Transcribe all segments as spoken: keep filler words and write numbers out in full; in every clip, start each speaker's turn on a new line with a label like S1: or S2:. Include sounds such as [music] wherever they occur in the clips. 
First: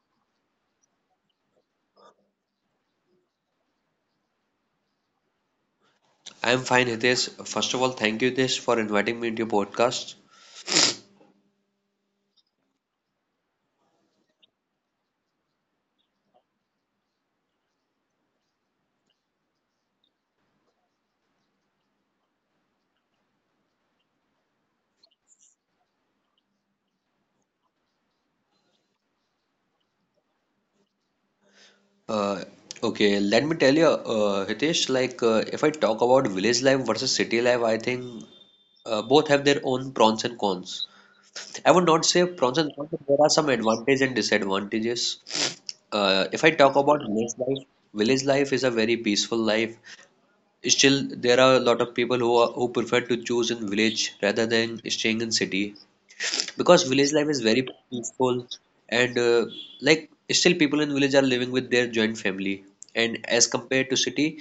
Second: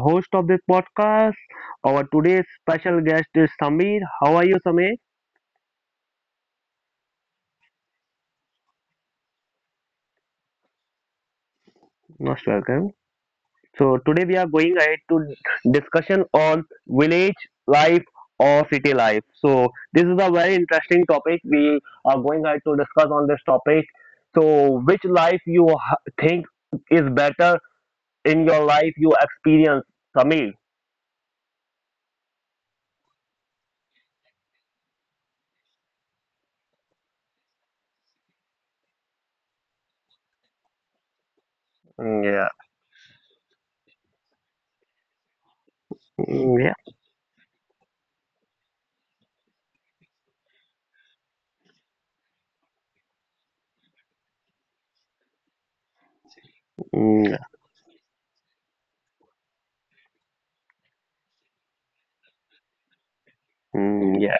S1: host of this podcast. Our today's special guest is Samir. How are you, Samir?
S2: I'm fine, Hitesh. First of all, thank you, Hitesh, for inviting me into your podcast.
S1: Most welcome. So today we are going ahead to discussion on village life or city life. So this is a very interesting topic. We are going ahead to discuss on this topic. So which life you ha- think is better in your life you experience, Samir?
S2: Uh, okay, let me tell you, uh, Hitesh, like uh, if I talk about village life versus city life, I think uh, both have their own pros and cons. I would not
S1: Mm,
S2: say
S1: yeah.
S2: pros and cons, but there are some advantages and disadvantages. Uh, if I
S1: Mm, yeah.
S2: talk about village life, village life is a very peaceful life. Still, there are a lot of people who are, who prefer to choose in village rather than staying in city, because village
S1: Mm,
S2: life
S1: yeah.
S2: is very peaceful and uh, like still people in village are living with their joint family, and as compared to
S1: Mm,
S2: city,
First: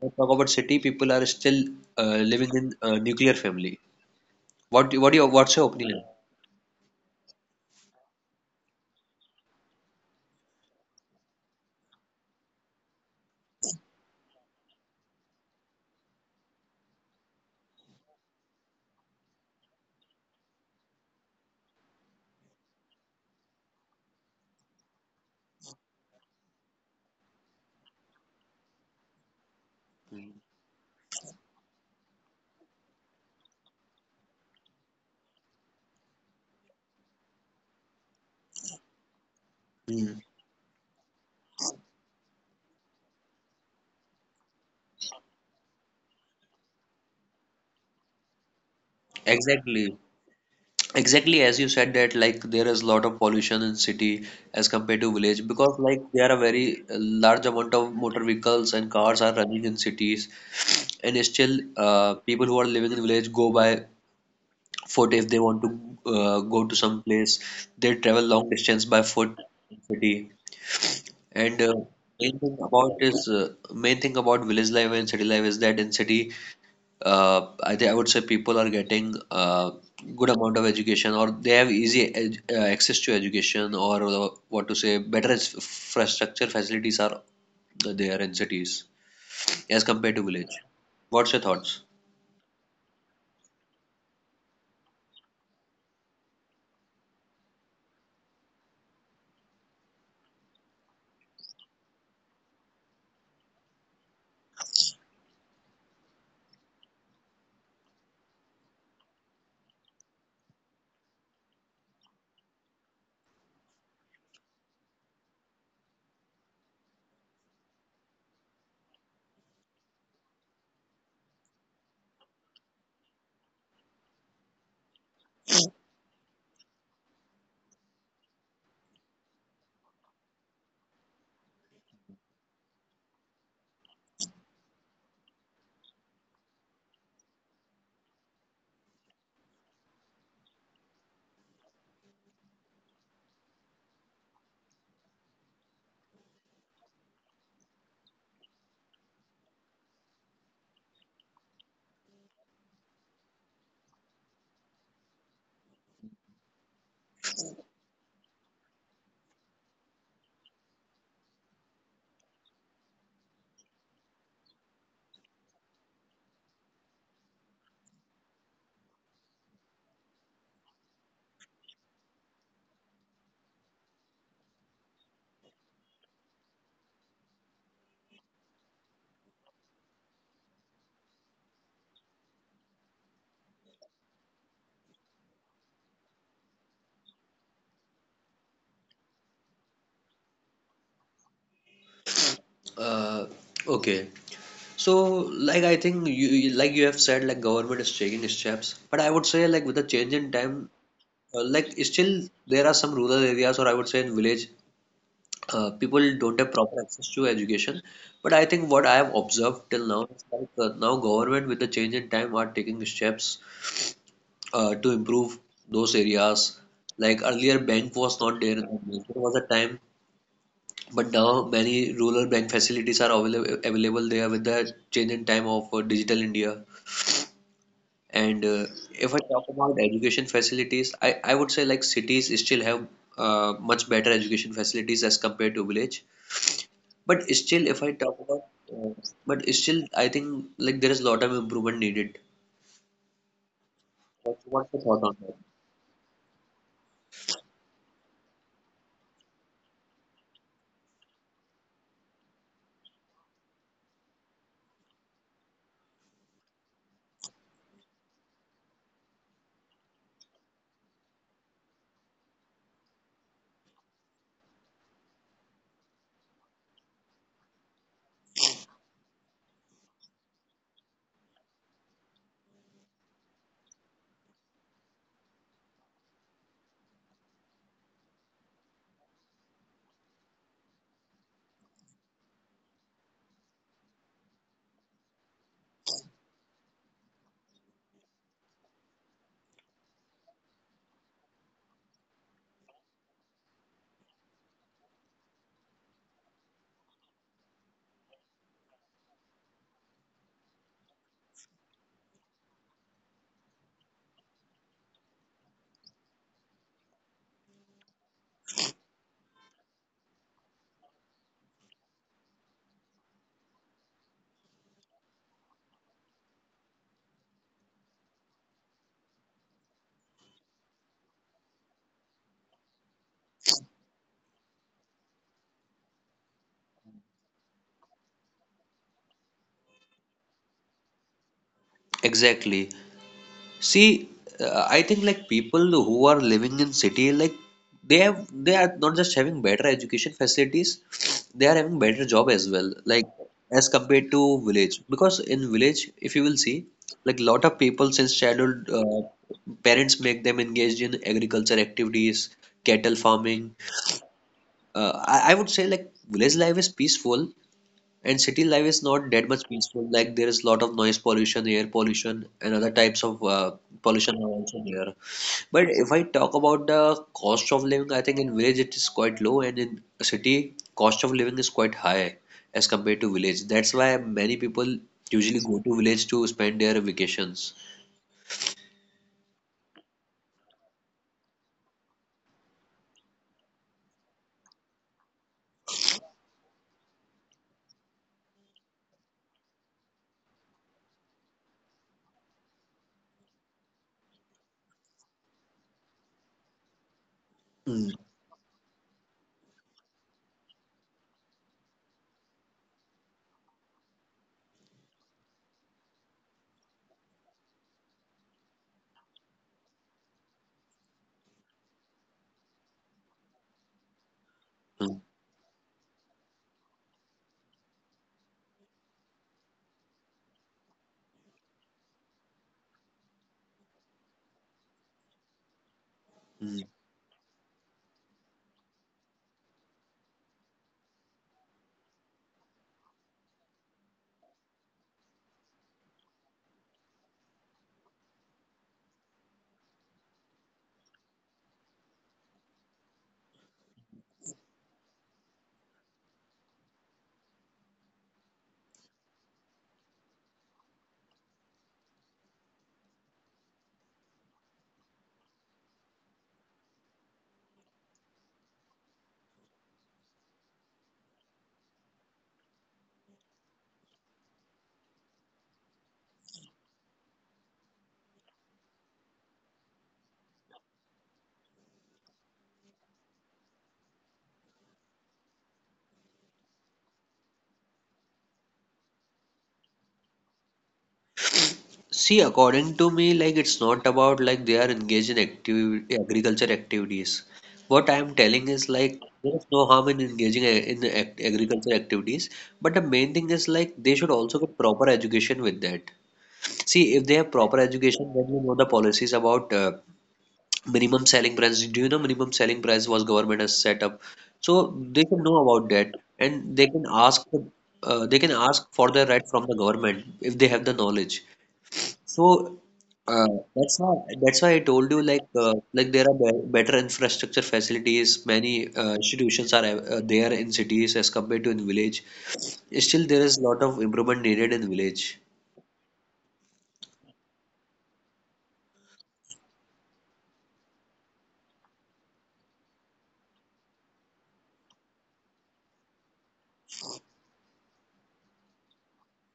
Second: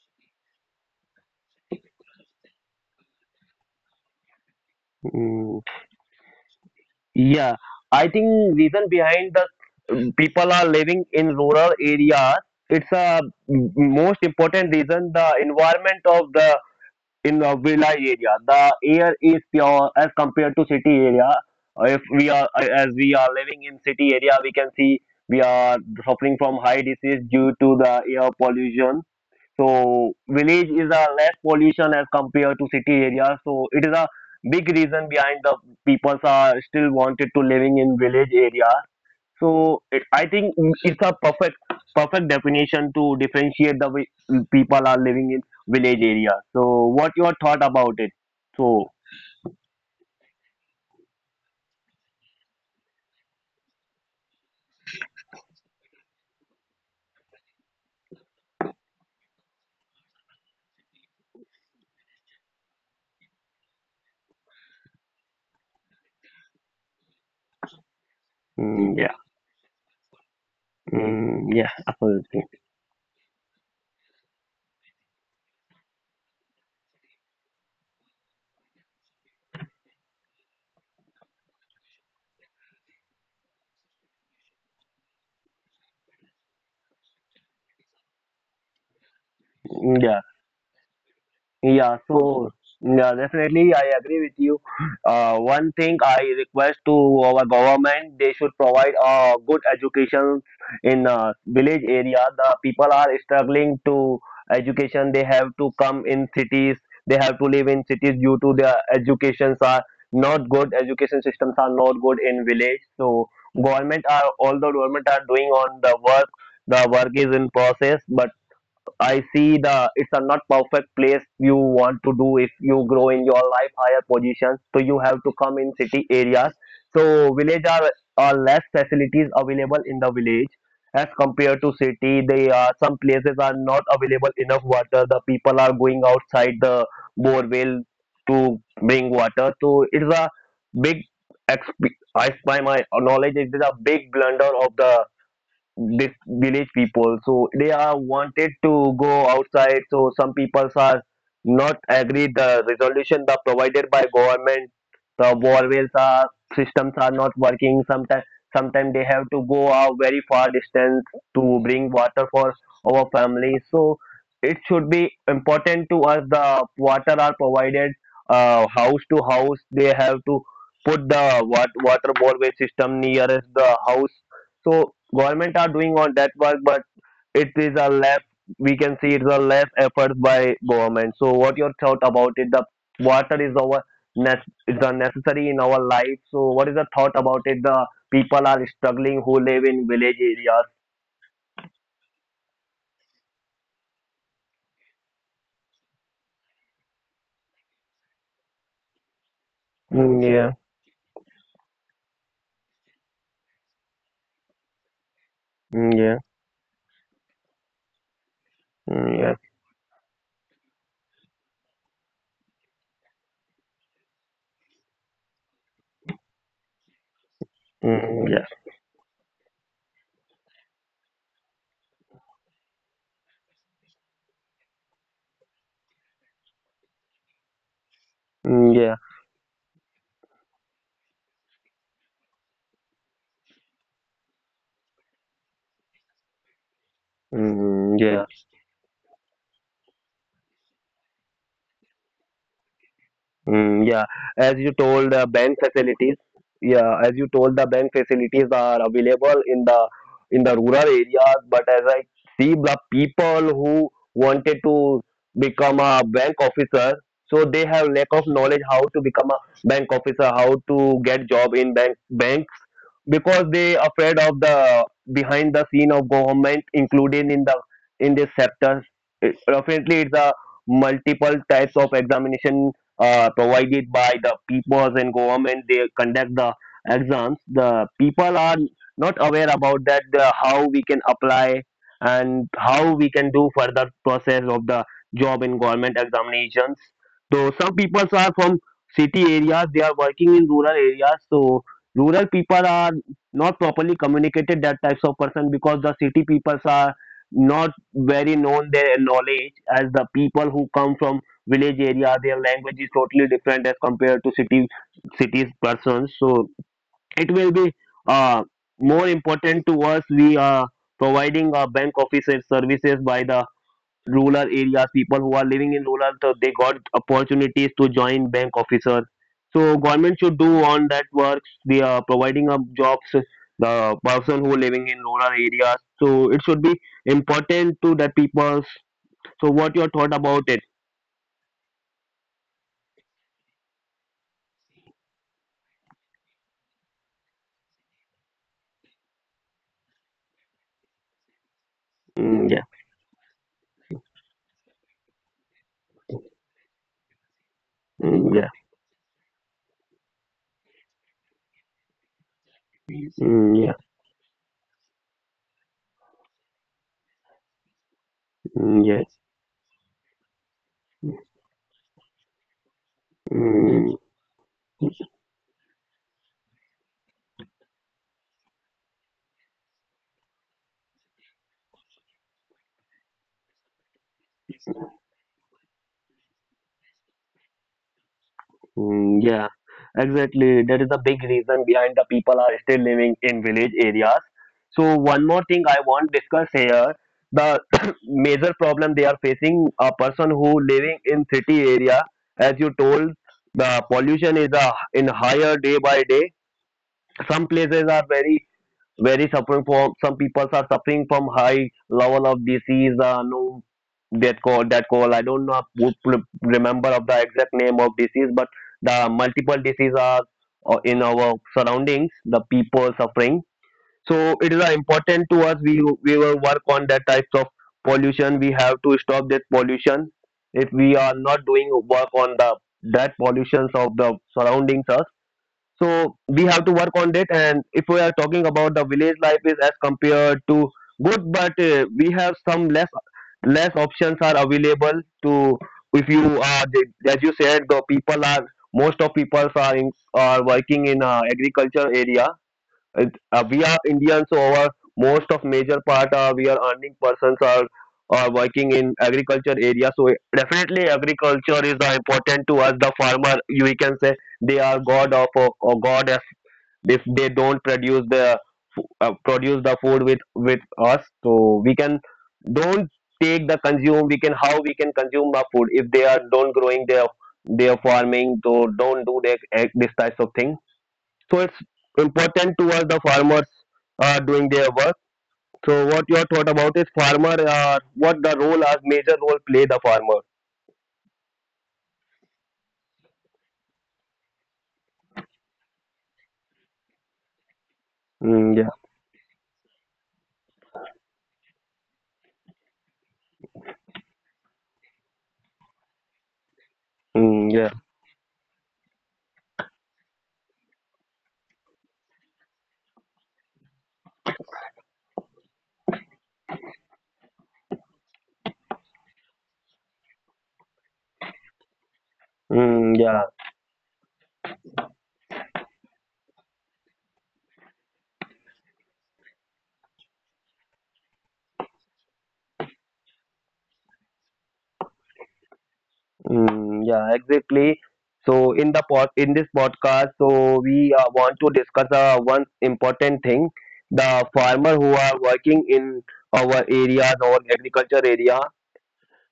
S2: when I talk about city, people are still uh, living in uh, nuclear family. What do- what do you what's
S1: yeah.
S2: your opinion?
S1: Yeah, I think reason behind the um, people are living in rural areas. It's a m- most important reason the environment of the in the village area. The air is pure as compared to city area. If we are as we are living in city area, we can see we are suffering from high disease due to the air pollution. So village is a less pollution as compared to city area. So it is a big reason behind the peoples are still wanted to living in village area. So it,
S2: Hmm,
S1: I think it's a perfect perfect definition to differentiate the way people are living in village area. So what your thought about it? So
S2: exactly. exactly as you said that, like, there is a lot of pollution in city as compared to village, because like there are very uh, large amount of motor vehicles and cars are running in cities, and still uh, people who are living in village go by foot. If they want to uh, go to some place, they travel long distance
S1: mm,
S2: by
S1: yeah,
S2: foot in city.
S1: mm,
S2: And
S1: yeah,
S2: uh, main
S1: absolutely.
S2: thing about is uh, Main thing about village life and city life is that in city, uh, I, think I would say people are getting uh, good amount of education, or they have easy ed uh, access to education, or uh, what to say better ins- infrastructure facilities are there in cities as
S1: Hmm,
S2: compared to
S1: yeah.
S2: village. What's your thoughts?
S1: Yeah, so yeah, definitely I agree with you. Uh, one thing I request to our government, they should provide a good education in uh, village area. The people are struggling to education. They have to come in cities. They have to live in cities due to their educations are not good. Education systems are not good in village. So government are although government are doing on the work. The work is in process, but I see the it's a not perfect place you want to do if you grow in your life higher positions. So you have to come in city areas. So village are, are less facilities available in the village as compared to city. They are some places are not available enough water. The people are going outside the bore well to bring water. So it's a big exp- as by my knowledge, it is a big blunder of the this village people so they are wanted to go outside so some people are not agree the resolution the provided by government the bore wells are systems are not working sometimes sometimes they have to go a very far distance to bring water for our family so it should be important to us the water are provided uh, house to house they have to put the wat- water boreway system nearest the house so government are doing on that work but it is a less we can see it's a less efforts by government so what your thought about it the water is our nec- is the necessary in our life so what is the thought about it the people are struggling who live in village areas.
S2: uh, okay So, like I think you you- like you have said, like government is taking steps, but I would say like with the change in
S1: Mm,
S2: time,
S1: yeah.
S2: uh, like still there are some rural areas, or I would say in village, uh,
S1: Mm,
S2: people
S1: yeah.
S2: don't have proper access to education. But I think what I have
S1: Mm, yeah.
S2: observed till now is like uh, now government, with the change in time, are taking steps uh, to improve those areas. Like earlier, bank was
S1: Mm,
S2: not
S1: yeah.
S2: there in the village. There was a time, but now many rural bank facilities are available available there with the change in time of uh, digital India. And uh,
S1: Mm, yeah.
S2: if I talk about education facilities, I, I would say like cities still have uh, much better education facilities as compared to village. But still, if
S1: Mm,
S2: I
S1: yeah.
S2: talk about, uh, but still, I think like there is a lot of improvement needed.
S1: Mm, yeah, as
S2: What's
S1: you
S2: what's your
S1: told,
S2: thought
S1: the
S2: on that?
S1: bank facilities. Yeah, as you told, the bank facilities are available in the in the rural areas. But as I see, the people who wanted to become a bank officer, so they have lack of knowledge how to become a bank officer, how to get job in bank banks because they afraid of the behind the scene of government, including in the in this sector. It, definitely, it's a multiple types of examination uh, provided by the peoples and government they conduct the exams the people are not aware about that the, how we can apply and how we can do further process of the job in government examinations so some peoples are from city areas they are working in rural areas so rural people are not properly communicated that types of person because the city peoples are not very known their knowledge as the people who come from village area their language is totally different as compared to city cities persons so it will be uh, more important to us we are providing uh, bank officer services by the rural areas people who are living in rural so they got opportunities to join bank officer so government should do on that works we are providing up jobs the person who living in rural areas so it should be important to the people so what your thought about it.
S2: Exactly. See, uh, I think like people who are living in city, like they have they are not just having better education facilities, [sniffs] they are having better job as
S1: Mm,
S2: well,
S1: yeah.
S2: like as compared to village. Because in village, if you will see, like lot of people since
S1: Mm, yeah.
S2: childhood, uh, parents make them engaged in agriculture activities, cattle farming.
S1: Mm, yeah,
S2: Uh, I, I would say like village life is peaceful, and city life is not
S1: mm,
S2: that much
S1: yes,
S2: peaceful. Like there is a lot of noise pollution, air pollution, and other types of uh, pollution are
S1: mm,
S2: also there. But if I talk about the cost of living, I think in village it is quite low, and in city cost of living is quite high as compared to village. That's why many people usually go to village to spend their vacations.
S1: mm, yeah, exactly. That is a big reason behind the people are still living in village areas. So one more thing I want discuss here, the [coughs] [clears throat] major problem they are facing, a person who living in city area, as you told, the pollution is a, in higher day by day. Some
S2: Mm,
S1: places are very very suffering from some people are suffering from high level of disease uh, no that call that call I don't know would pl- remember of the exact name of disease but the multiple diseases are uh, in our surroundings the people suffering so it is uh,
S2: mm,
S1: important to us we we will work on that types of pollution we have to stop that pollution if we are not doing work on the that pollutions of the surroundings us so we
S2: mm.
S1: have to work on that and if we are talking about the village life is as compared to good but uh, we have some less less options are available to if you are the- as you said the people are most of people are in, are working in uh, agriculture area it, uh, we are Indians, so our most of major part uh, we are earning persons are are working in agriculture area. So definitely agriculture is the important to us. The farmer, you we can say they are god of or, or goddess if if they don't produce the f- uh, produce the food with with us. So we can don't take the consume. We can how we can consume the food if they are don't growing their their farming. So don't do that eh, this type of thing so it's important towards the farmers uh, doing their work so what your thought about is farmer uh, what the role as major role play the farmer.
S2: See, according to me, like it's not about like they are engaged in active agriculture activities. What I am telling
S1: Mm,
S2: is
S1: yeah.
S2: like there is no harm in engaging a- in ac- agriculture activities, but the main thing is like they should also get proper education with that. See, if they have
S1: Mm,
S2: proper
S1: yeah.
S2: education, then you know the policies about uh, minimum selling price. Do you know minimum selling price was government has set up? So they can know about that, and they can ask uh, they can ask for the right from the government if they have the knowledge. So
S1: Mm, yeah.
S2: uh, that's why that's why I told you like uh, like there are be better infrastructure facilities. Many uh, institutions are uh, there in cities as compared to in village. Still, there is a lot of improvement needed in village.
S1: Mm, yeah, exactly. So in the pod, in this podcast so we uh, want to discuss uh, one important thing the farmer who are working in our areas or agriculture area.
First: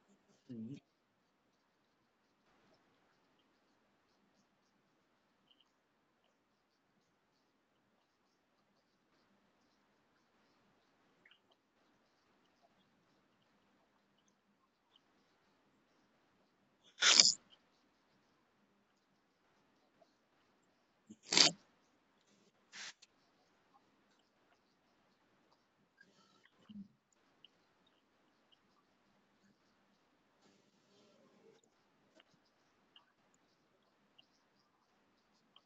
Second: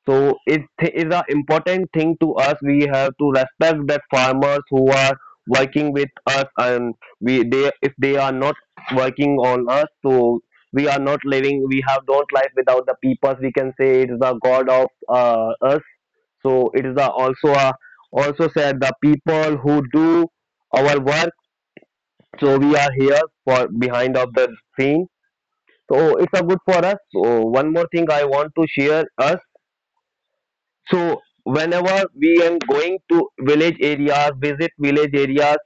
S1: So it
S2: Mhm.
S1: th- is an important thing to us. We have to respect that farmers who are working with us, and we they if they are not working on us, so we are not living. We have don't life without the people. We can say it is the God of uh, us. So it is a, also a, also said the people who do our work. So we are here for behind of the scene. So it's a good for us. So one more thing I want to share us so whenever we am going to village areas, visit village areas,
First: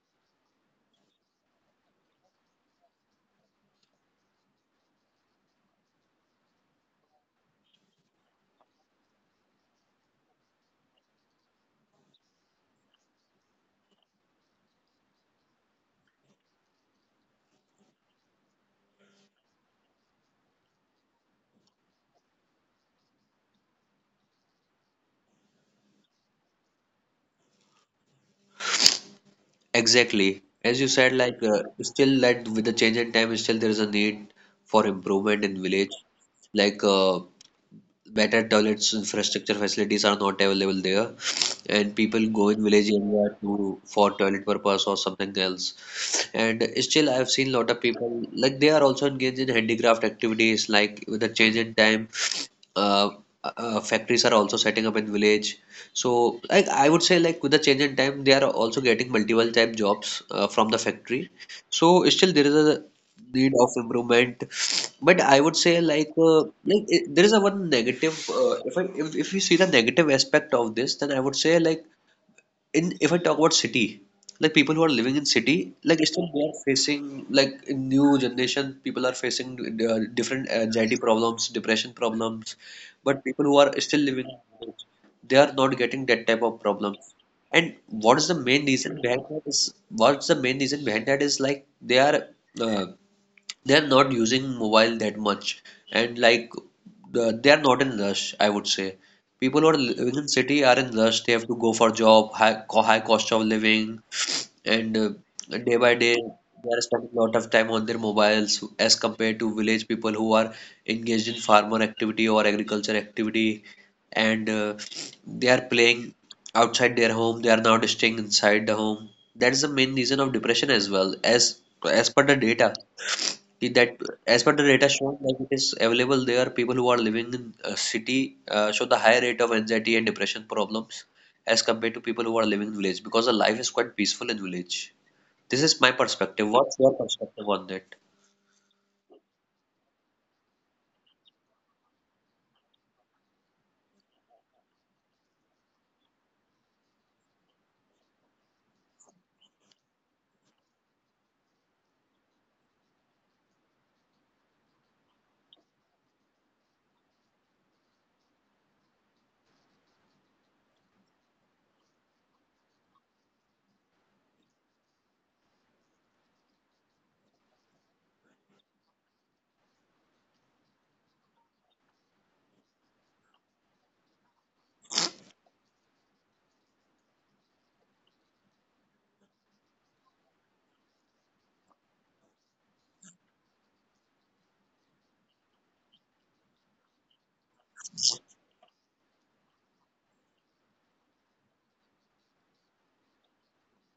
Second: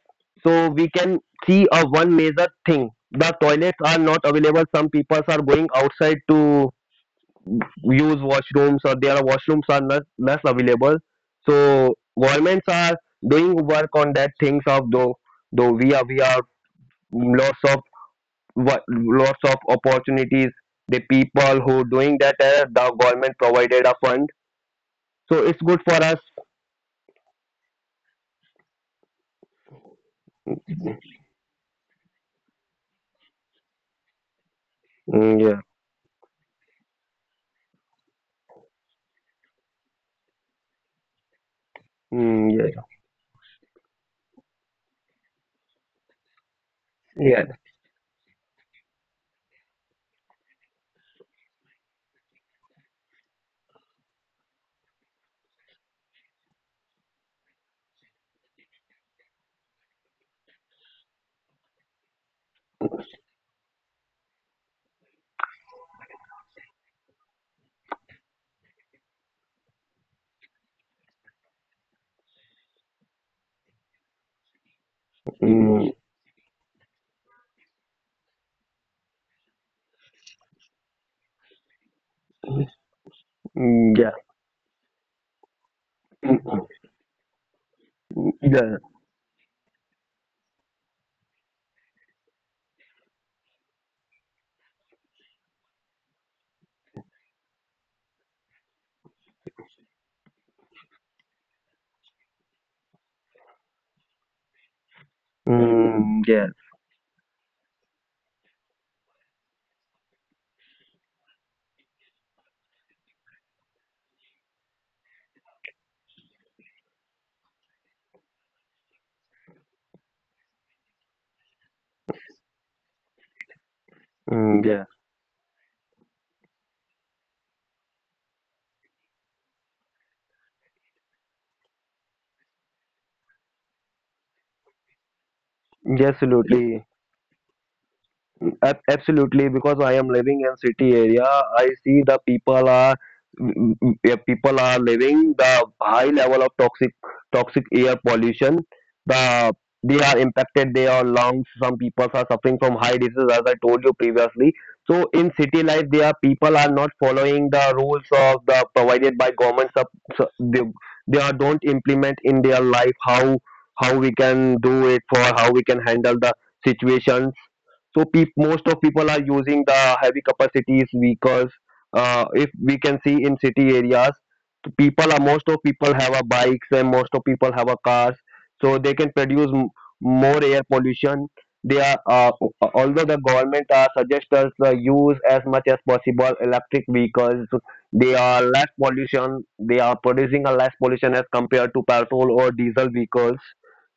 S1: so we can see a one major thing. The toilets are not available. Some people are going outside to use washrooms or their washrooms are not less available. So governments are doing work on that things of though though we are we are lots of wo- lots of opportunities. The people who doing that uh, the government provided a fund. So it's good for us.
S2: Exactly. As you said, like uh, still that with the change in time, still there is a need for improvement
S1: Mm,
S2: in
S1: yeah.
S2: village. Like uh, better toilets infrastructure facilities are not available there, and people go
S1: Mm,
S2: in village
S1: yes.
S2: area to for toilet purpose or something else. And still I've seen
S1: Yes.
S2: lot of people like they are also engaged in handicraft activities. Like with the change in time, uh, uh, factories are also setting up in village, so like I would say like with the change in time they are also getting multiple type jobs uh, from the factory. So still there is a need of improvement, but I would say like uh, like it, there is a one negative uh, if I if, if you see the negative aspect of this, then I would say like in, if I talk about city, like people who are living in city,
S1: Mm,
S2: like still they are facing like in new generation, people are facing uh, different anxiety problems, depression problems, but people who are
S1: mm,
S2: still
S1: yeah.
S2: living in village, they are not getting that type of
S1: Mm,
S2: problems. And what is the main
S1: yeah.
S2: reason behind that is what's the main reason behind that is like they are uh, they're not using mobile that much, and like the, they're not in rush, I would say. People who are living in city are in rush, they have to go for job, high, co- high cost of living, and uh, day by day
S1: Mm, yes.
S2: they are spending a lot of time on their mobiles as compared to village people who are engaged in farmer activity or agriculture activity, and uh, they are playing outside their home, they are not staying inside the home. That is the main reason of depression. As well as as per the data Ki- that as per the
S1: Mm, yeah.
S2: data shown, like it is available there, people who are living in a city uh, show the high rate of anxiety and depression problems as compared to people who are living in village, because the life is quite peaceful in village. This is my
S1: Yes,
S2: perspective. What's
S1: absolutely.
S2: your perspective on that?
S1: Ab- absolutely because I am living in city area I see the people are mm, mm, yeah, people are living the high level of toxic toxic air pollution the they are impacted they are lungs some people are suffering from high disease as I told you previously so in city life there are people are not following the rules of the provided by government. Sub so they, they are don't implement in their life how how we can do it for how we can handle the situations so peop most of people are using the heavy capacities vehicles. Uh, if we can see in city areas the people are most of people have a bikes and most of people have a cars so they can produce m- more air pollution they are uh, although the government uh, suggests us the use as much as possible electric vehicles they are less pollution they are producing a less pollution as compared to petrol or diesel vehicles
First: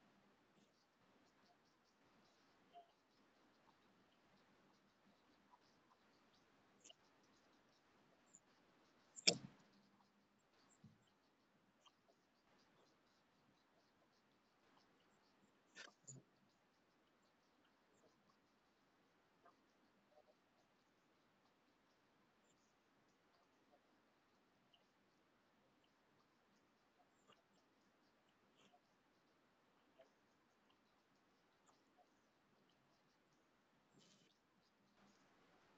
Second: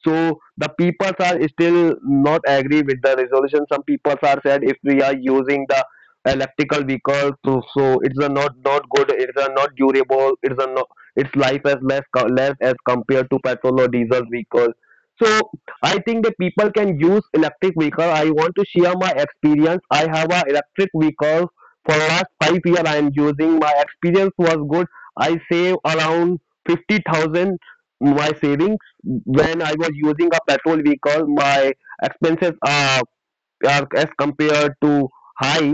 S1: so the people are still not agree with the resolution. Some people are said if we are using the electrical vehicle, so, so it's a not not good. It's a not durable. It's a no, its life as less co- less as compared to petrol or diesel vehicle. So I think the people can use electric vehicle. I want to share my experience. I have a electric vehicle for last five years. I am using. My experience was good. I save around fifty thousand my saving when I was using a petrol vehicle, my expenses are, are as compared to high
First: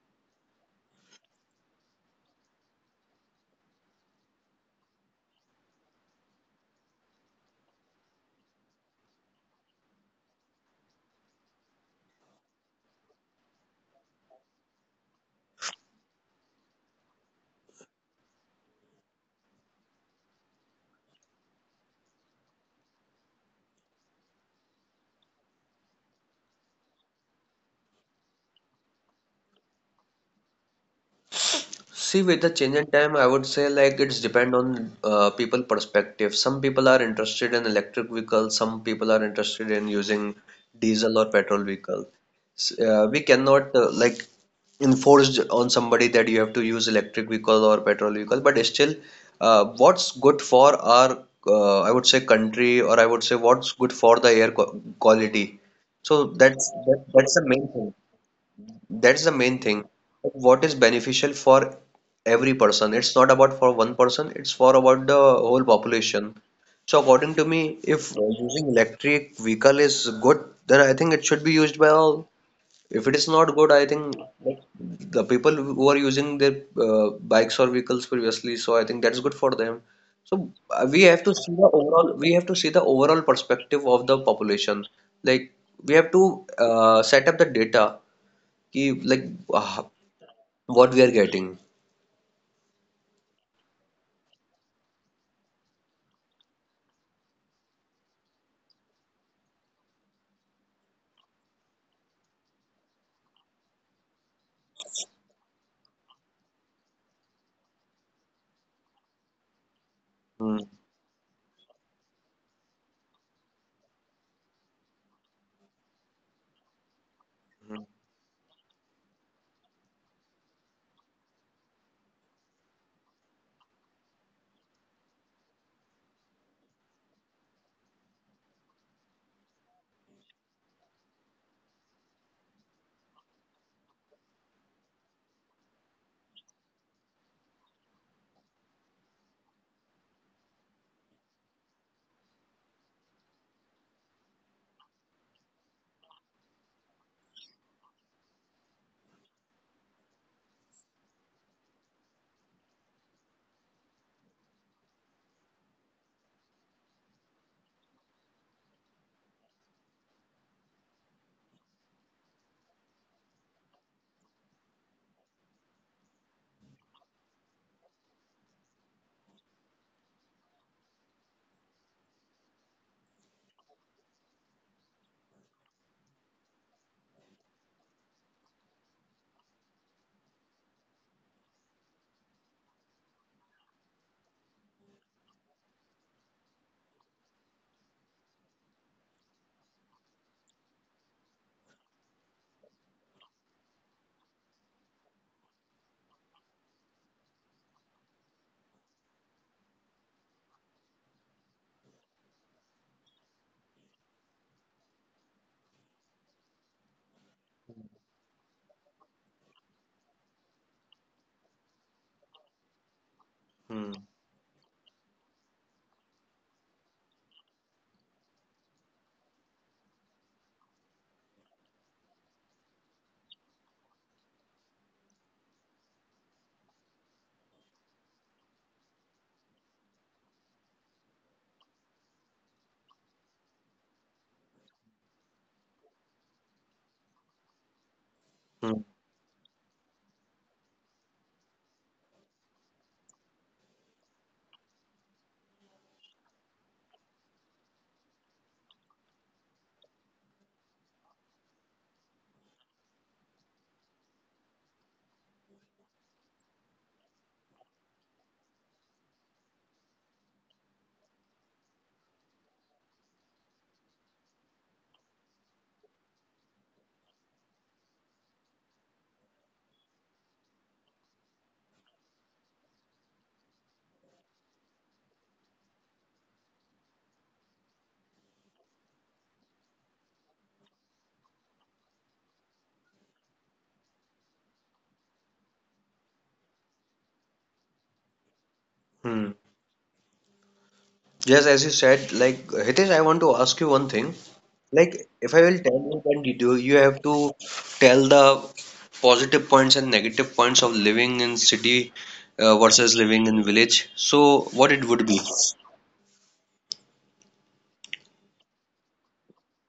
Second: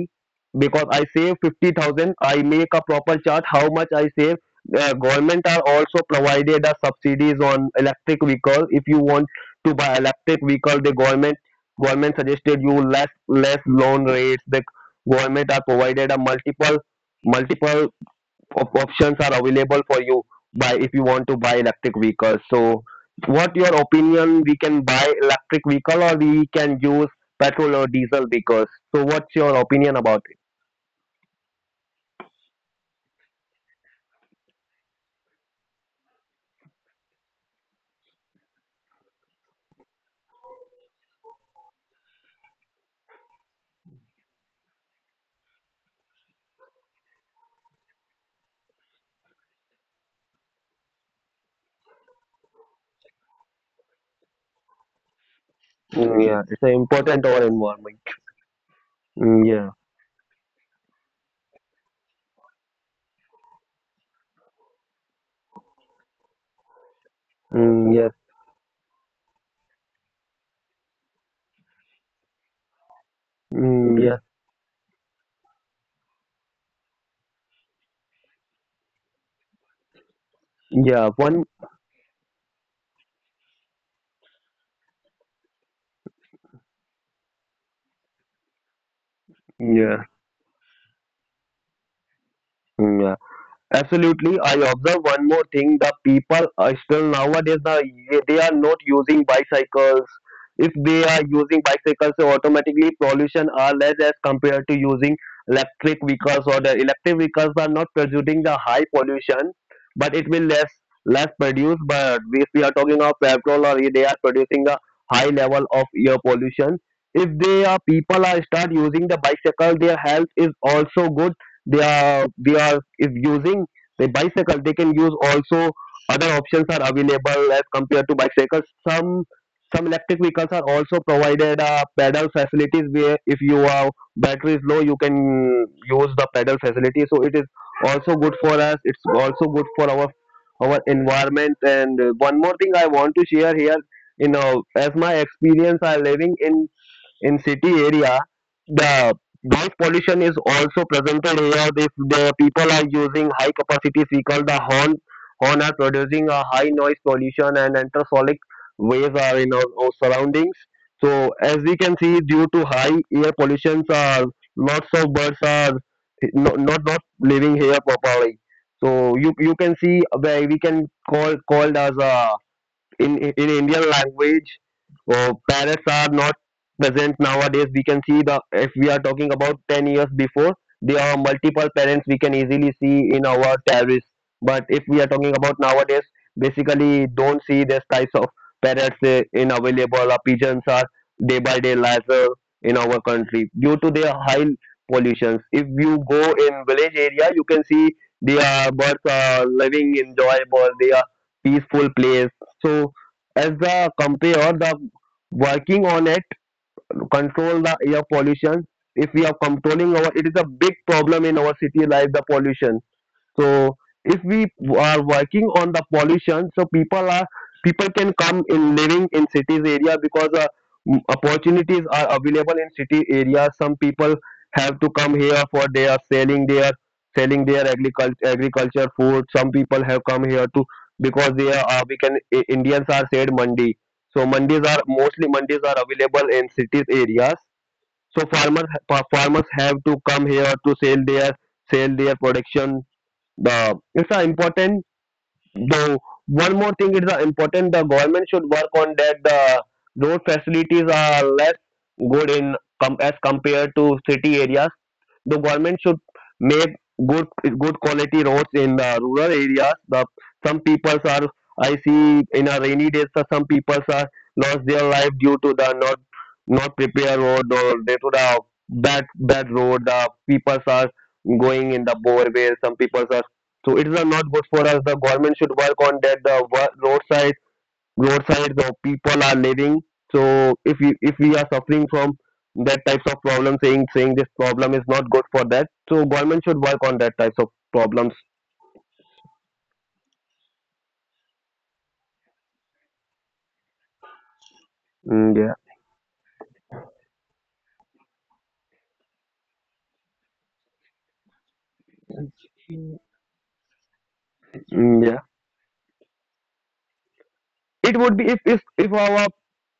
S1: because I save fifty thousand. I make a proper chart how much I save. Uh, government are also provided a subsidies on electric vehicle. If you want to buy electric vehicle, the government government suggested you less less loan rates. The government are provided a multiple multiple op- options are available for you by, if you want to buy electric vehicles, so what your opinion, we can buy electric vehicle or we can use petrol or diesel vehicles? So what's your opinion about it?
S2: See, with the change in time, I would say like it's depend on uh, people perspective. Some people are interested in electric vehicles. Some people are interested in using diesel or petrol vehicle. S- Uh, we cannot uh, like enforce on somebody that you have to use electric vehicle or petrol vehicle. But still, uh, what's good for our uh, I would say country, or I would say what's good for the air qu- quality. So
S1: Mm, yeah, it's uh,
S2: that's that,
S1: important to
S2: that's
S1: our
S2: the main thing.
S1: environment.
S2: That's the
S1: Mm,
S2: main
S1: yeah.
S2: thing. What is beneficial for every person? It's not about for one person, it's for about the whole population. So according to me,
S1: Mm, yes.
S2: if using electric vehicle is good, then I think it should be used by all. If it is not good, I
S1: Mm,
S2: think
S1: yes.
S2: like the people who are using their uh, bikes or vehicles previously, so I think that's good for them. So uh, we
S1: Yeah,
S2: have to
S1: one.
S2: see the overall, we have to see the overall perspective of the population. Like we have to uh, set up the data कि like uh,
S1: Yeah.
S2: what we are getting.
S1: Mm, yeah. Absolutely, I observe one more thing: the people are still nowadays the, they are not using bicycles. If they are using bicycles, so automatically pollution are less as compared to using electric vehicles, or the electric vehicles are not producing the high pollution, but it will
S2: Hmm,
S1: less less produce. But if we are talking of petrol, or they are producing a high level of air pollution. If they are
S2: hmm,
S1: people are start using the bicycle, their health is also good. They are, we are, if using the bicycle they can use also other options are available as compared to bicycles. Some some electric vehicles are also provided uh, pedal facilities where if you are battery is low you can use the pedal facility, so it is also good for us, it's also good for our our environment. And uh, one more thing I want to share here you know As my experience are living in in city area, the noise pollution is also presented here. If the people are using high capacity vehicle, the horn horn are producing a high noise pollution and ultrasonic waves are in our, our surroundings. So as we can see due to high air pollution, uh, lots of birds are not not, not living here properly. So you you can see where we can call called as a, in in Indian language. Uh, parrots are not present nowadays. We can see, the if we are talking about ten years before, there are multiple parents we can easily see in our terrace. But if we are talking about nowadays, basically don't see this types of parrots uh, in available. Or pigeons are day by day lesser in our country due to their high pollutions. If you go in village area, you can see they are birds are living enjoyable. They are peaceful place. So as the compare the, working on it, control the air pollution. If we are controlling our, it is a big problem in our city life, the pollution. So
S2: hmm,
S1: if we are working on the pollution, so people are people can come in living in cities area because uh, m- opportunities are available in city area. Some people have to come here for their selling their selling their agriculture agriculture food. Some people have come here to, because they are, uh, we can I- Indians are said mandi. So mandis are mostly mandis are available in cities areas. So farmers
S2: hmm,
S1: farmers have to come here to sell their sell their production. The it's a important though. One more thing is a important, the government should work on that the road facilities are less good in com- as compared to city areas. The government should make good good quality roads in the rural areas. The some people are, I see in a rainy days, so some people are lost their life due to the not not prepare road, or due to the bad bad road, the people are going in the bore boreway, some people are. So it is not good for us. The government should work on that, the wo- roadside, your side the people are living. So if you if we are suffering from that types of problem, saying saying this problem is not good for that, so government should work on that types of problems.
S2: hmm. Yes, as you said, like Hitesh, I want to ask you one thing. Like,
S1: Mm,
S2: if I
S1: yeah.
S2: will tell you, then you do- you have to tell the positive points and negative points of living in city uh, versus living in village. So, what it
S1: Mm,
S2: would
S1: yeah,
S2: be?
S1: it would be, if if if our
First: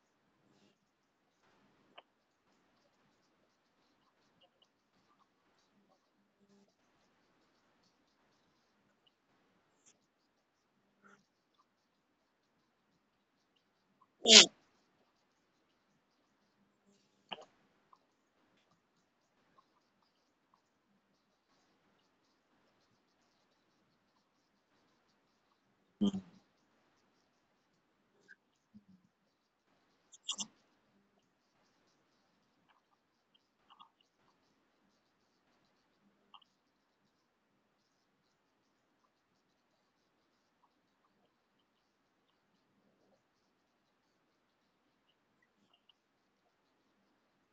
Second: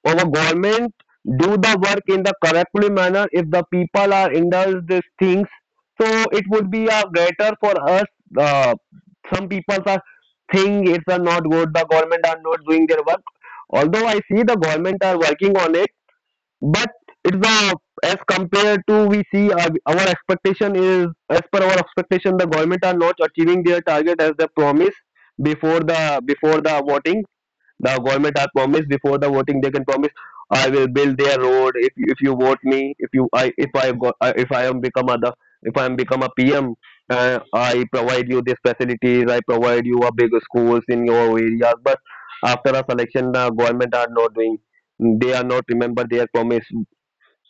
S1: our government do the work in the correctly manner, if the people are indulged these things, so it would be a greater for us. uh, some people are think it's a not good, the government are not doing their work, although I see the government are working on it. But it's the, as compared to we see our, our expectation is, as per our expectation the government are not achieving their target as they promise before the before the voting. The government are promised, before the voting they can promise, I will build their road if if you vote me, if you i if i got I- if I am become other if I am become a pm. uh, I provide you these facilities, I provide you a big schools in your areas, but after a selection the government are not doing, they are not remember their promise.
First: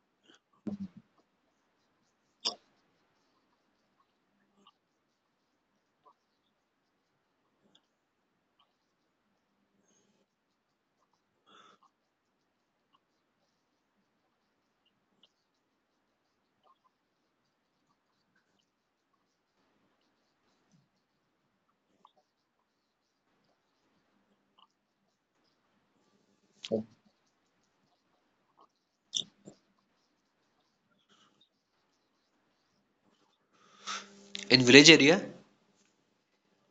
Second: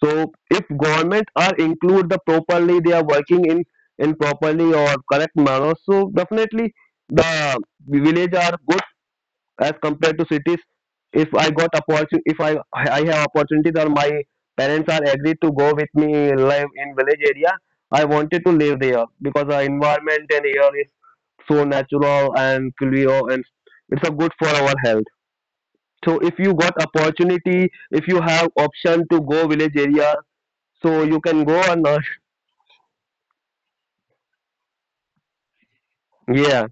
S1: So if government are include the properly, they are working in in properly or correct manner. So definitely the village are good as compared to cities. If I got opportunity, if I I have opportunity or my parents are agreed to go with me live in village area, I wanted to live there because the environment and air is so natural and clear, and it's a good for our health. So if you got opportunity, if you have option to go village area, so you can go on. Uh,
S2: In village area,
S1: yeah.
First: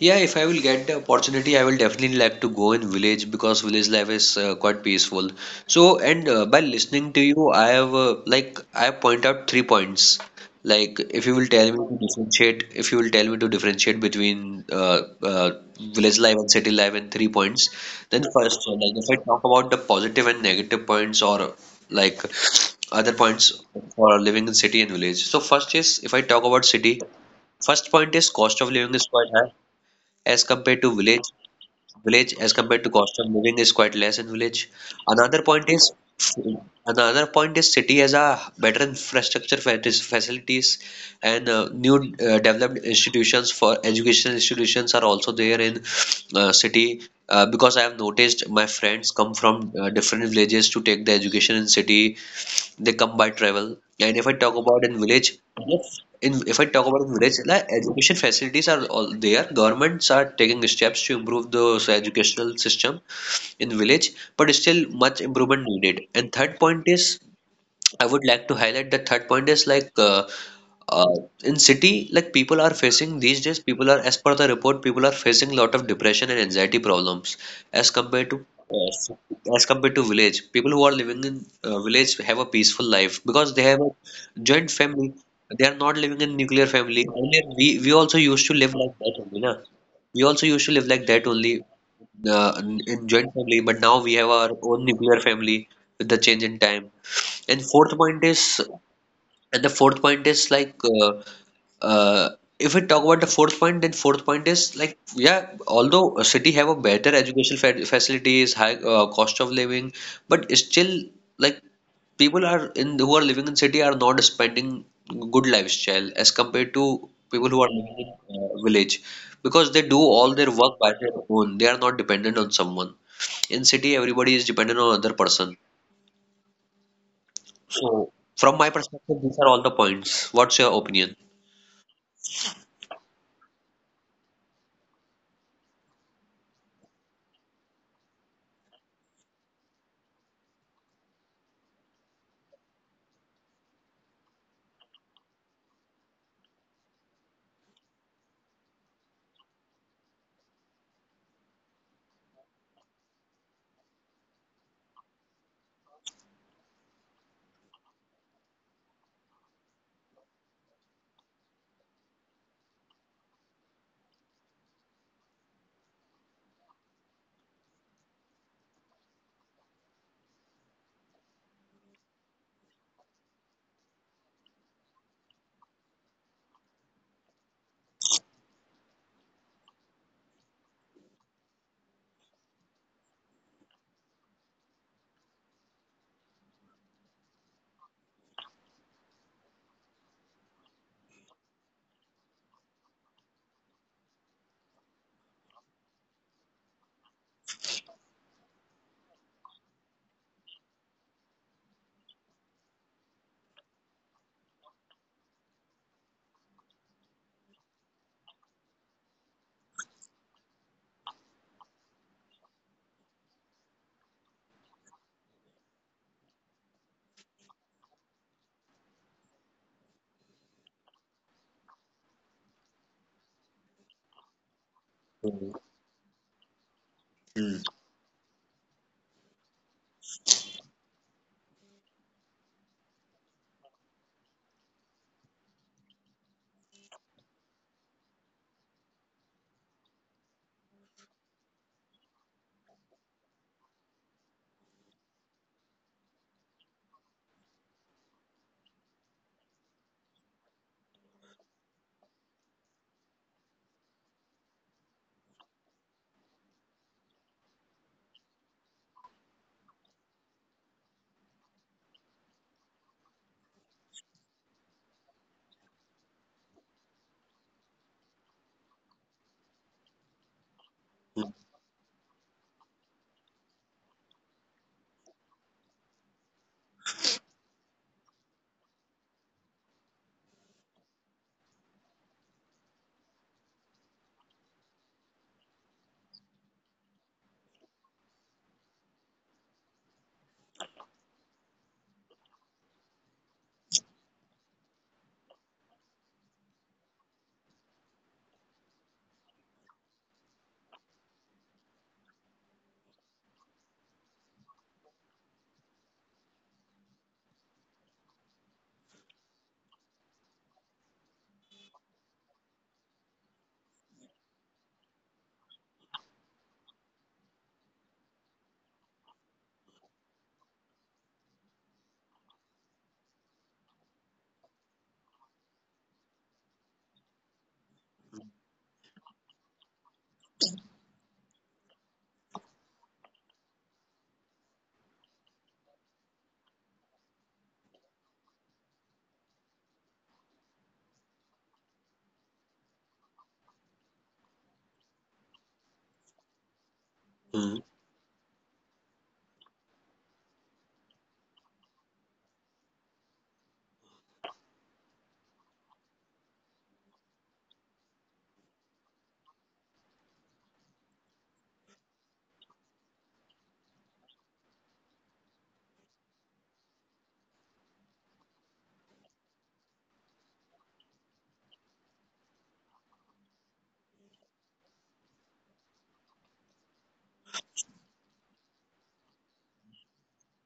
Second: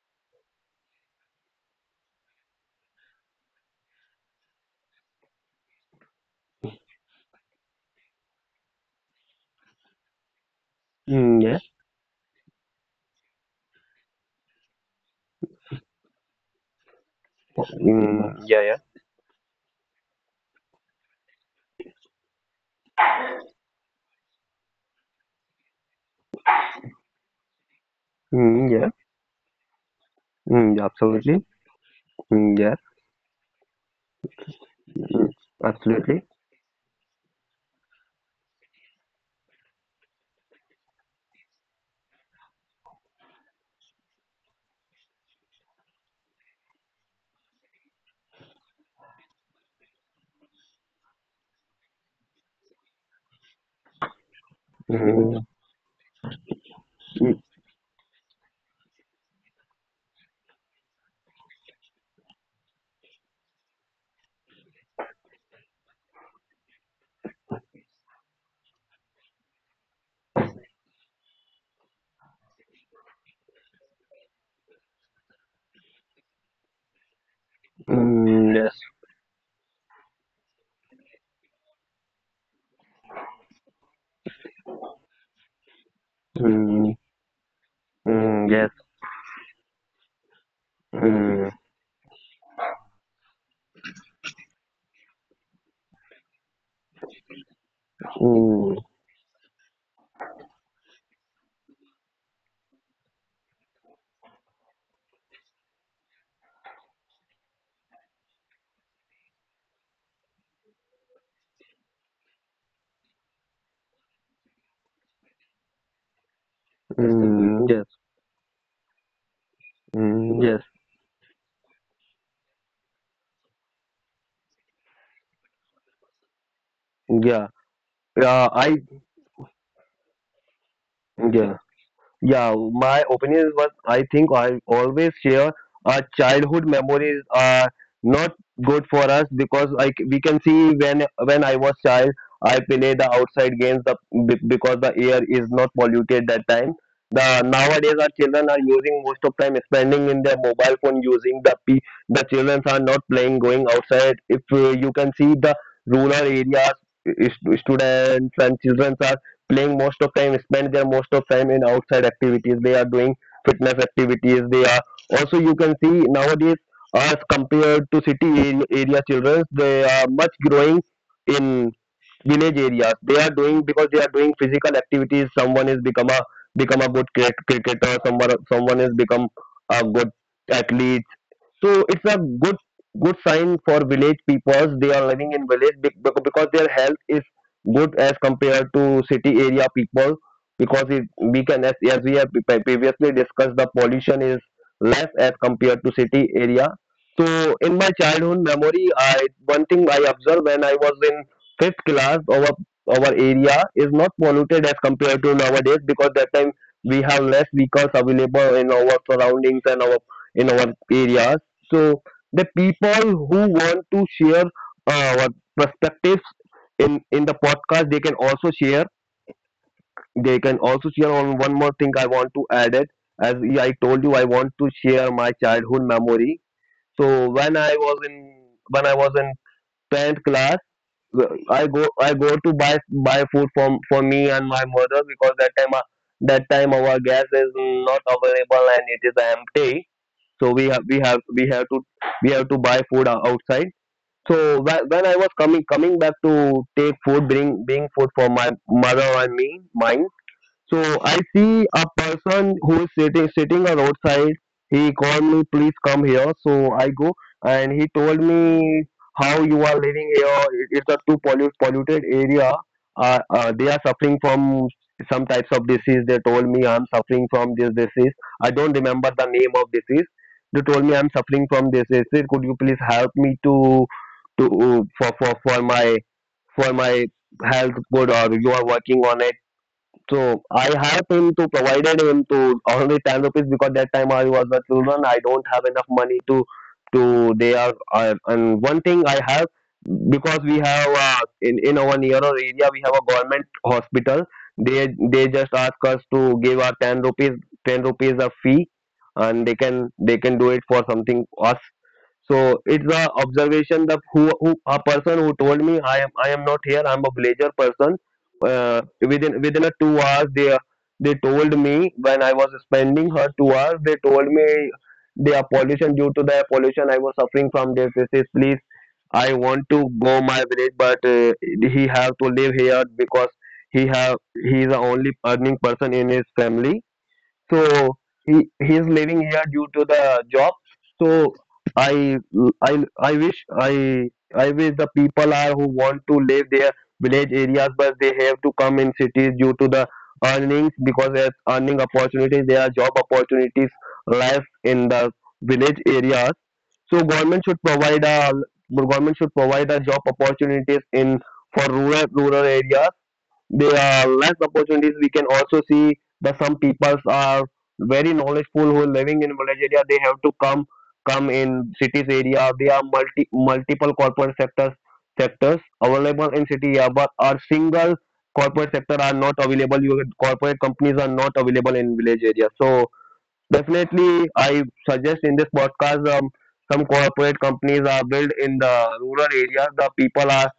S2: yeah, if I will get the opportunity, I will definitely like to go in village because village life is uh, quite peaceful. So, and uh, by listening to you, I have uh, like I point out three points. Like, if you
S1: Mm,
S2: will
S1: yeah.
S2: tell me to differentiate, if you will tell me to differentiate between uh, uh, village life and city life in three points, then
S1: Mm,
S2: first,
S1: yeah.
S2: uh,
S1: Yeah.
S2: like if I talk about the positive and negative points, or like [sniffs] other points for living in city and village. So first is if I talk about city. First point is cost
S1: Mm,
S2: of
S1: yeah.
S2: living is quite high as
S1: Mm,
S2: compared
S1: yeah.
S2: to village.
S1: Absolutely.
S2: Village as
S1: Mm, yeah.
S2: compared to cost of living is quite less in village.
S1: Mm,
S2: Another point is
S1: absolutely.
S2: another point is city has a better infrastructure fac- facilities, and uh, new uh, developed institutions for educational institutions are also there in uh, city, uh, because I have noticed my friends come from uh, different villages to take the education in city. They come by travel. And if I talk about in village,
S1: Mm,
S2: yes, in if I talk about in
S1: mm,
S2: village, like education facilities are all there. Governments are taking steps to improve the educational system in village, but still much improvement needed. And third point is, I would like to highlight the third point is like uh, uh, in city, like people are facing these days, people are, as per the report, people are facing a lot of depression and anxiety problems as compared to
S1: mm, yes.
S2: uh, as compared to village. People who are living in uh, village have a peaceful life because they have a joint family. They are not living in nuclear
S1: Mm,
S2: family. Earlier, we we also
S1: mm,
S2: used to
S1: yes.
S2: live like that only, na? We also used to live like that
S1: Mm,
S2: only uh, in in joint family, but now we have our own nuclear family with the change in time. And fourth point is,
S1: mm,
S2: and the fourth point is like, uh, uh, if we talk about the fourth point, then fourth point is like, yeah, although a city have a better educational fa facilities, high uh, cost of living, but still like people are in who are living in city are not spending good lifestyle as compared to people
S1: mm,
S2: who are
S1: yes.
S2: living in uh, village because they do all
S1: Mm,
S2: their
S1: yes.
S2: work by their own. They are not dependent on someone. In city, everybody is dependent on other person.
S1: Yeah.
S2: So,
S1: Yeah.
S2: from my
S1: I.
S2: perspective, these are all the points. What's your opinion?
S1: yeah. Yeah, my opinion was, I think I always share, our childhood memories are not good for us, because like we can see, when when I was child I play the outside games, the, be- because the air is not polluted that time. The nowadays our children are using most of time spending in their mobile phone, using the p the children are not playing, going outside. If uh, you can see the rural areas, is- students and children are playing most of time, spend their most of time in outside activities, they are doing fitness activities, they are also, you can see nowadays as compared to city ar- area children they are much growing in village areas. They are doing, because they are doing physical activities, someone is become a become a good cricket, cricketer, someone someone is become a good athlete. So it's a good good sign for village peoples. They are living in village be- bec- because their health is good as compared to city area people. Because it, we can as, as we have pre- previously discussed, the pollution is less as compared to city area. So in my childhood memory, I one thing I observed, when I was in fifth class, our our area is not polluted as compared to nowadays, because that time we have less vehicles available in our surroundings and our in our areas. So the people who want to share uh, what perspectives in in the podcast, they can also share. They can also share on one more thing. I want to add it. As I told you, I want to share my
S2: Mm,
S1: childhood memory. So when
S2: mm,
S1: I was in when I was in tenth class, I go I go to buy buy food from for me and my mother, because that time, uh, that time our gas is not available and it is empty. So we have we have we have to we have to buy food o- outside. So whe- when I was coming coming back to take food, bring bring food for my mother and me, mine. So I see a person who is sitting sitting a roadside. He called me, please come here. So I go and he told me, how you are living here. It- It's a too pollu- polluted area. Uh, uh, they are suffering from some types of disease. They told me, I'm suffering from this disease. I don't remember the name of disease. They told me, I'm
S2: mm,
S1: suffering from this disease. Could you please help me to to for for for my for my health good, or you are working on it? So I have him to provided him to only ten rupees, because that time I was a children. I don't have enough money to to they are I, and one thing I have, because we have uh, in in our nearer area we have a government hospital. They they just ask us to give our ten rupees, ten rupees a fee, and they can they can do it for something us. So it's the observation that who, who, a person who told me, I am I am not here, I'm a villager person. Uh, within within a two hours they they told me when I was spending her two hours they told me they are pollution due to the pollution I was suffering from this disease. Please I want to go my village, but uh, he have to live here because he have he is the only earning person in his family, so he he is living here due to the job. So i i i wish i I wish the people are who want to live their village areas but they have to come in cities due to the earnings, because there's earning opportunities, there are job opportunities less in the village areas. So government should
S2: mm.
S1: provide a government should provide a job opportunities in for rural rural areas. There are less opportunities. We can also see that some people are very knowledgeful who are living in village area. They have to come come in cities area. There are multi multiple corporate sectors sectors available in city area, but our single corporate sector are not available. Your corporate companies are not available in village area. So definitely, I suggest in this podcast um, some corporate companies are built in the rural areas. The people are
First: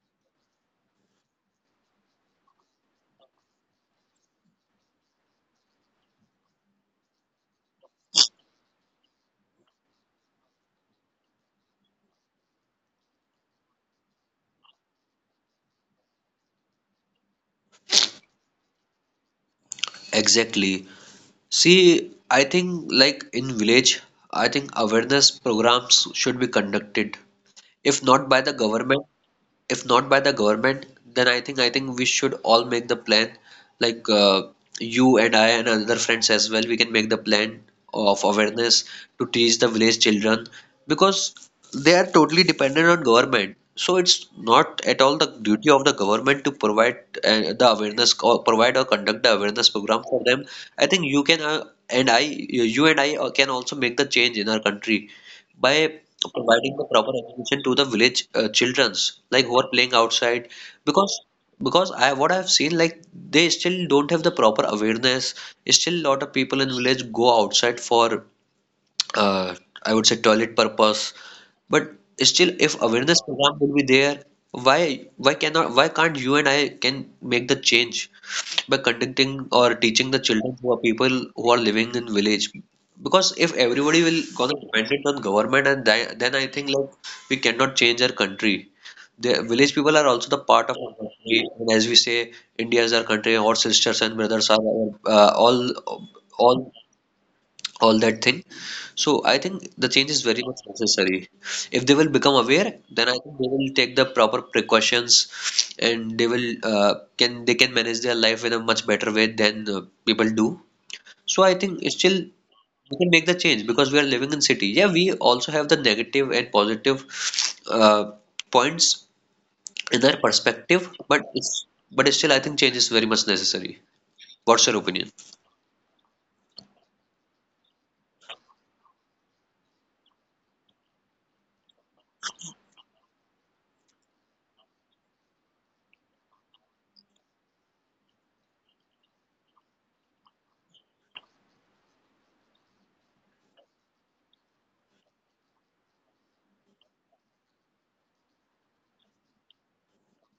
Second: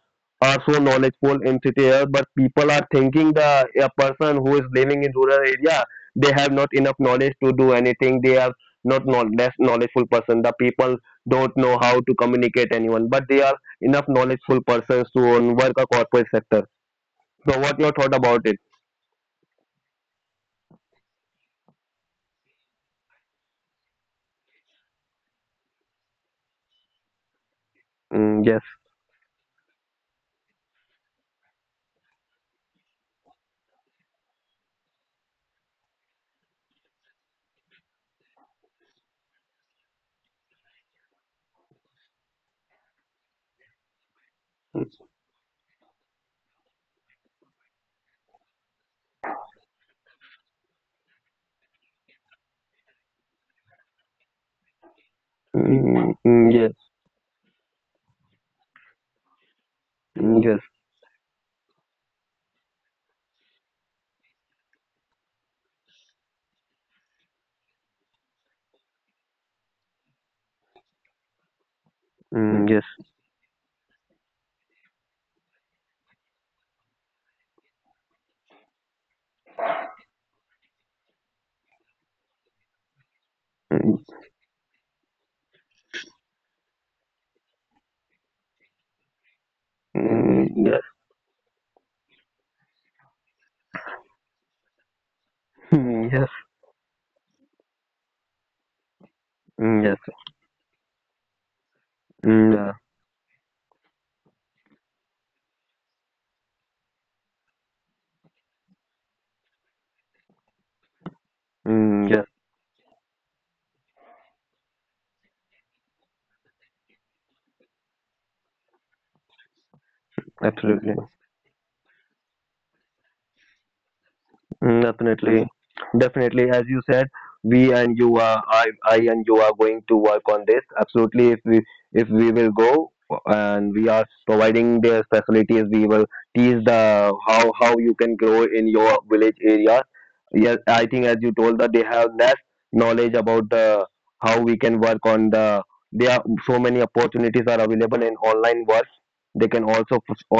S1: are so knowledgeable in city areas, but people are thinking the a person who is living in rural area, they have not enough knowledge to do anything. They are not know, less knowledgeful person. The people don't know how to communicate anyone, but they are enough knowledgeful persons to own work a corporate sector. So, what your thought about it?
S2: Exactly. See, I think like in village, I think awareness programs should be conducted. If not by
S1: Mm,
S2: the
S1: yes.
S2: government, if not by the government, then I think I think we should all make the plan. Like uh, you and I and other friends as well, we can make the plan of awareness to teach the village children because they are totally dependent on government. So it's not at all the duty of the government to provide uh, the awareness or provide or conduct the awareness program for them. I think you can uh, and I, you and I uh, can also make the change in our country by
S1: Mm, mm, yes.
S2: providing the proper education to the village uh, childrens like who are playing
S1: Mm,
S2: outside
S1: yes.
S2: because because I what I've seen like they still don't have the proper awareness, still a lot of people in village go outside for uh, I would say toilet purpose, but still
S1: Mm,
S2: if
S1: yes.
S2: awareness program will be there, why why cannot, why can't you and I can make the change by conducting or teaching the children who are people who are living in village, because if everybody
S1: Mm.
S2: will going dependent on government and thi- then I think like we cannot change our country. The village people are also the
S1: Mm,
S2: part of
S1: yes.
S2: our country, and as we say, India is our country. Our sisters and brothers are our, uh, all
S1: Mm, yes.
S2: all all that thing. So I think the
S1: Mm,
S2: change
S1: yes.
S2: is very much necessary. If they will become
S1: Mm,
S2: aware,
S1: yeah.
S2: then I think they will take the proper precautions, and they will uh, can they can manage their life in a much better way than uh, people do. So I think it's
S1: Mm,
S2: still
S1: yes.
S2: we can make the change because we are living in city. Yeah, we also have the negative and positive uh, points in our perspective,
S1: Absolutely.
S2: but it's but still I think change is very much necessary. What's your
S1: Mm,
S2: opinion?
S1: definitely, definitely. As you said, we and you are, I, I and you are going to work on this. Absolutely, if we if we will go and we are providing their facilities, we will teach the how how you can grow in your village area. Yes, I think as you told that they have less knowledge about the how we can work on the. There are so many opportunities are available in online work. They can also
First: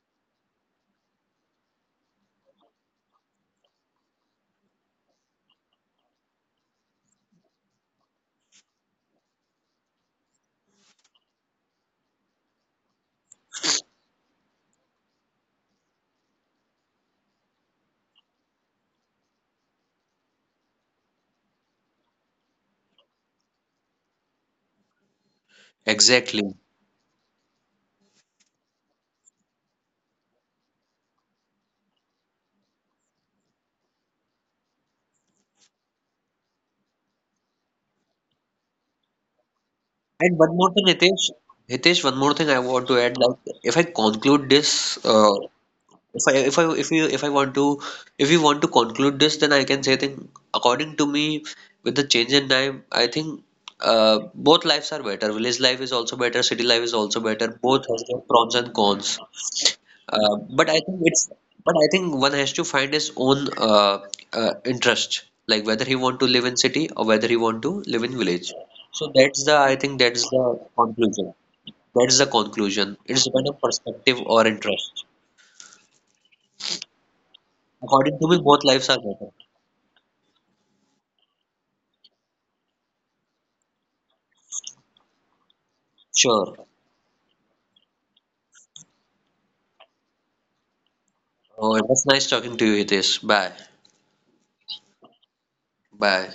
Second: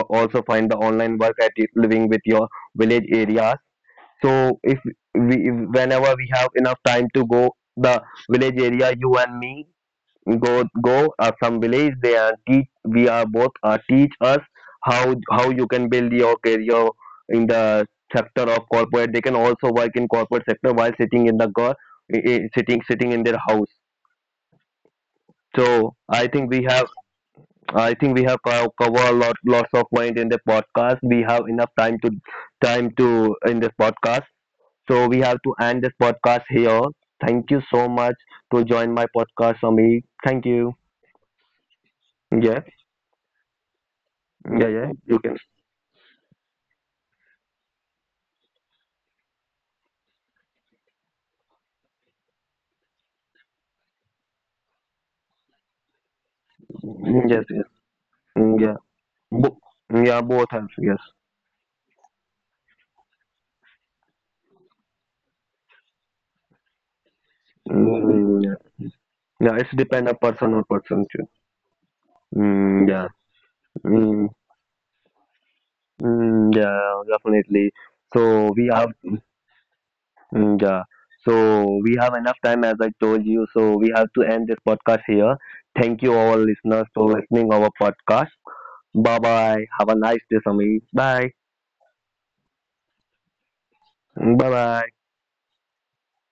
S1: also find the online work at living with your village area. So if we if whenever we have enough time to go the village area, you and me go go uh, some village there and teach we are both uh, teach us how how you can build your career in the sector of corporate. They can also work in corporate sector while sitting in the go- i- i- sitting sitting in their house. So I think
S2: Exactly.
S1: we have I think we have co- covered a lot lots of point in the podcast. We have enough time to time to in this podcast. So we have to end this podcast here. Thank you so much to join my podcast, Amit.
S2: And
S1: Thank
S2: one more
S1: you.
S2: thing, Hitesh. Hitesh, one more thing I
S1: Yeah,
S2: want to add. Like, if I conclude
S1: yeah,
S2: this,
S1: yeah. You
S2: uh,
S1: can.
S2: if I if I if you if I want to, if you want to conclude this, then I can say that according to me, with the change in time, I think uh, both lives are better. Village life is also better. City life is also
S1: Yes,
S2: better.
S1: yes.
S2: Both has their pros
S1: Yeah.
S2: and cons.
S1: Bo- yeah,
S2: Uh,
S1: both have.
S2: but I
S1: Yes.
S2: think it's but I think one has to find his own uh, uh, interest, like whether he want to live in city or whether he want to live in
S1: Mm, yeah.
S2: village.
S1: Yeah.
S2: So that's
S1: Yeah,
S2: the,
S1: it's
S2: I think
S1: depend on
S2: that's the
S1: person or person too.
S2: conclusion. That's the
S1: Mm,
S2: conclusion.
S1: yeah.
S2: It's depend on perspective
S1: Mm,
S2: or interest.
S1: mm, yeah, definitely.
S2: According to me,
S1: So
S2: both
S1: we
S2: lives
S1: have.
S2: are better.
S1: Mm, yeah. So we have enough time as I told you. So we have to end this podcast here. Thank you all
S2: Sure.
S1: listeners for listening our podcast. Bye bye. Have a nice day, Samir. Bye.
S2: Oh, it was nice talking to you, Hitesh. Bye.
S1: Bye bye.
S2: Bye.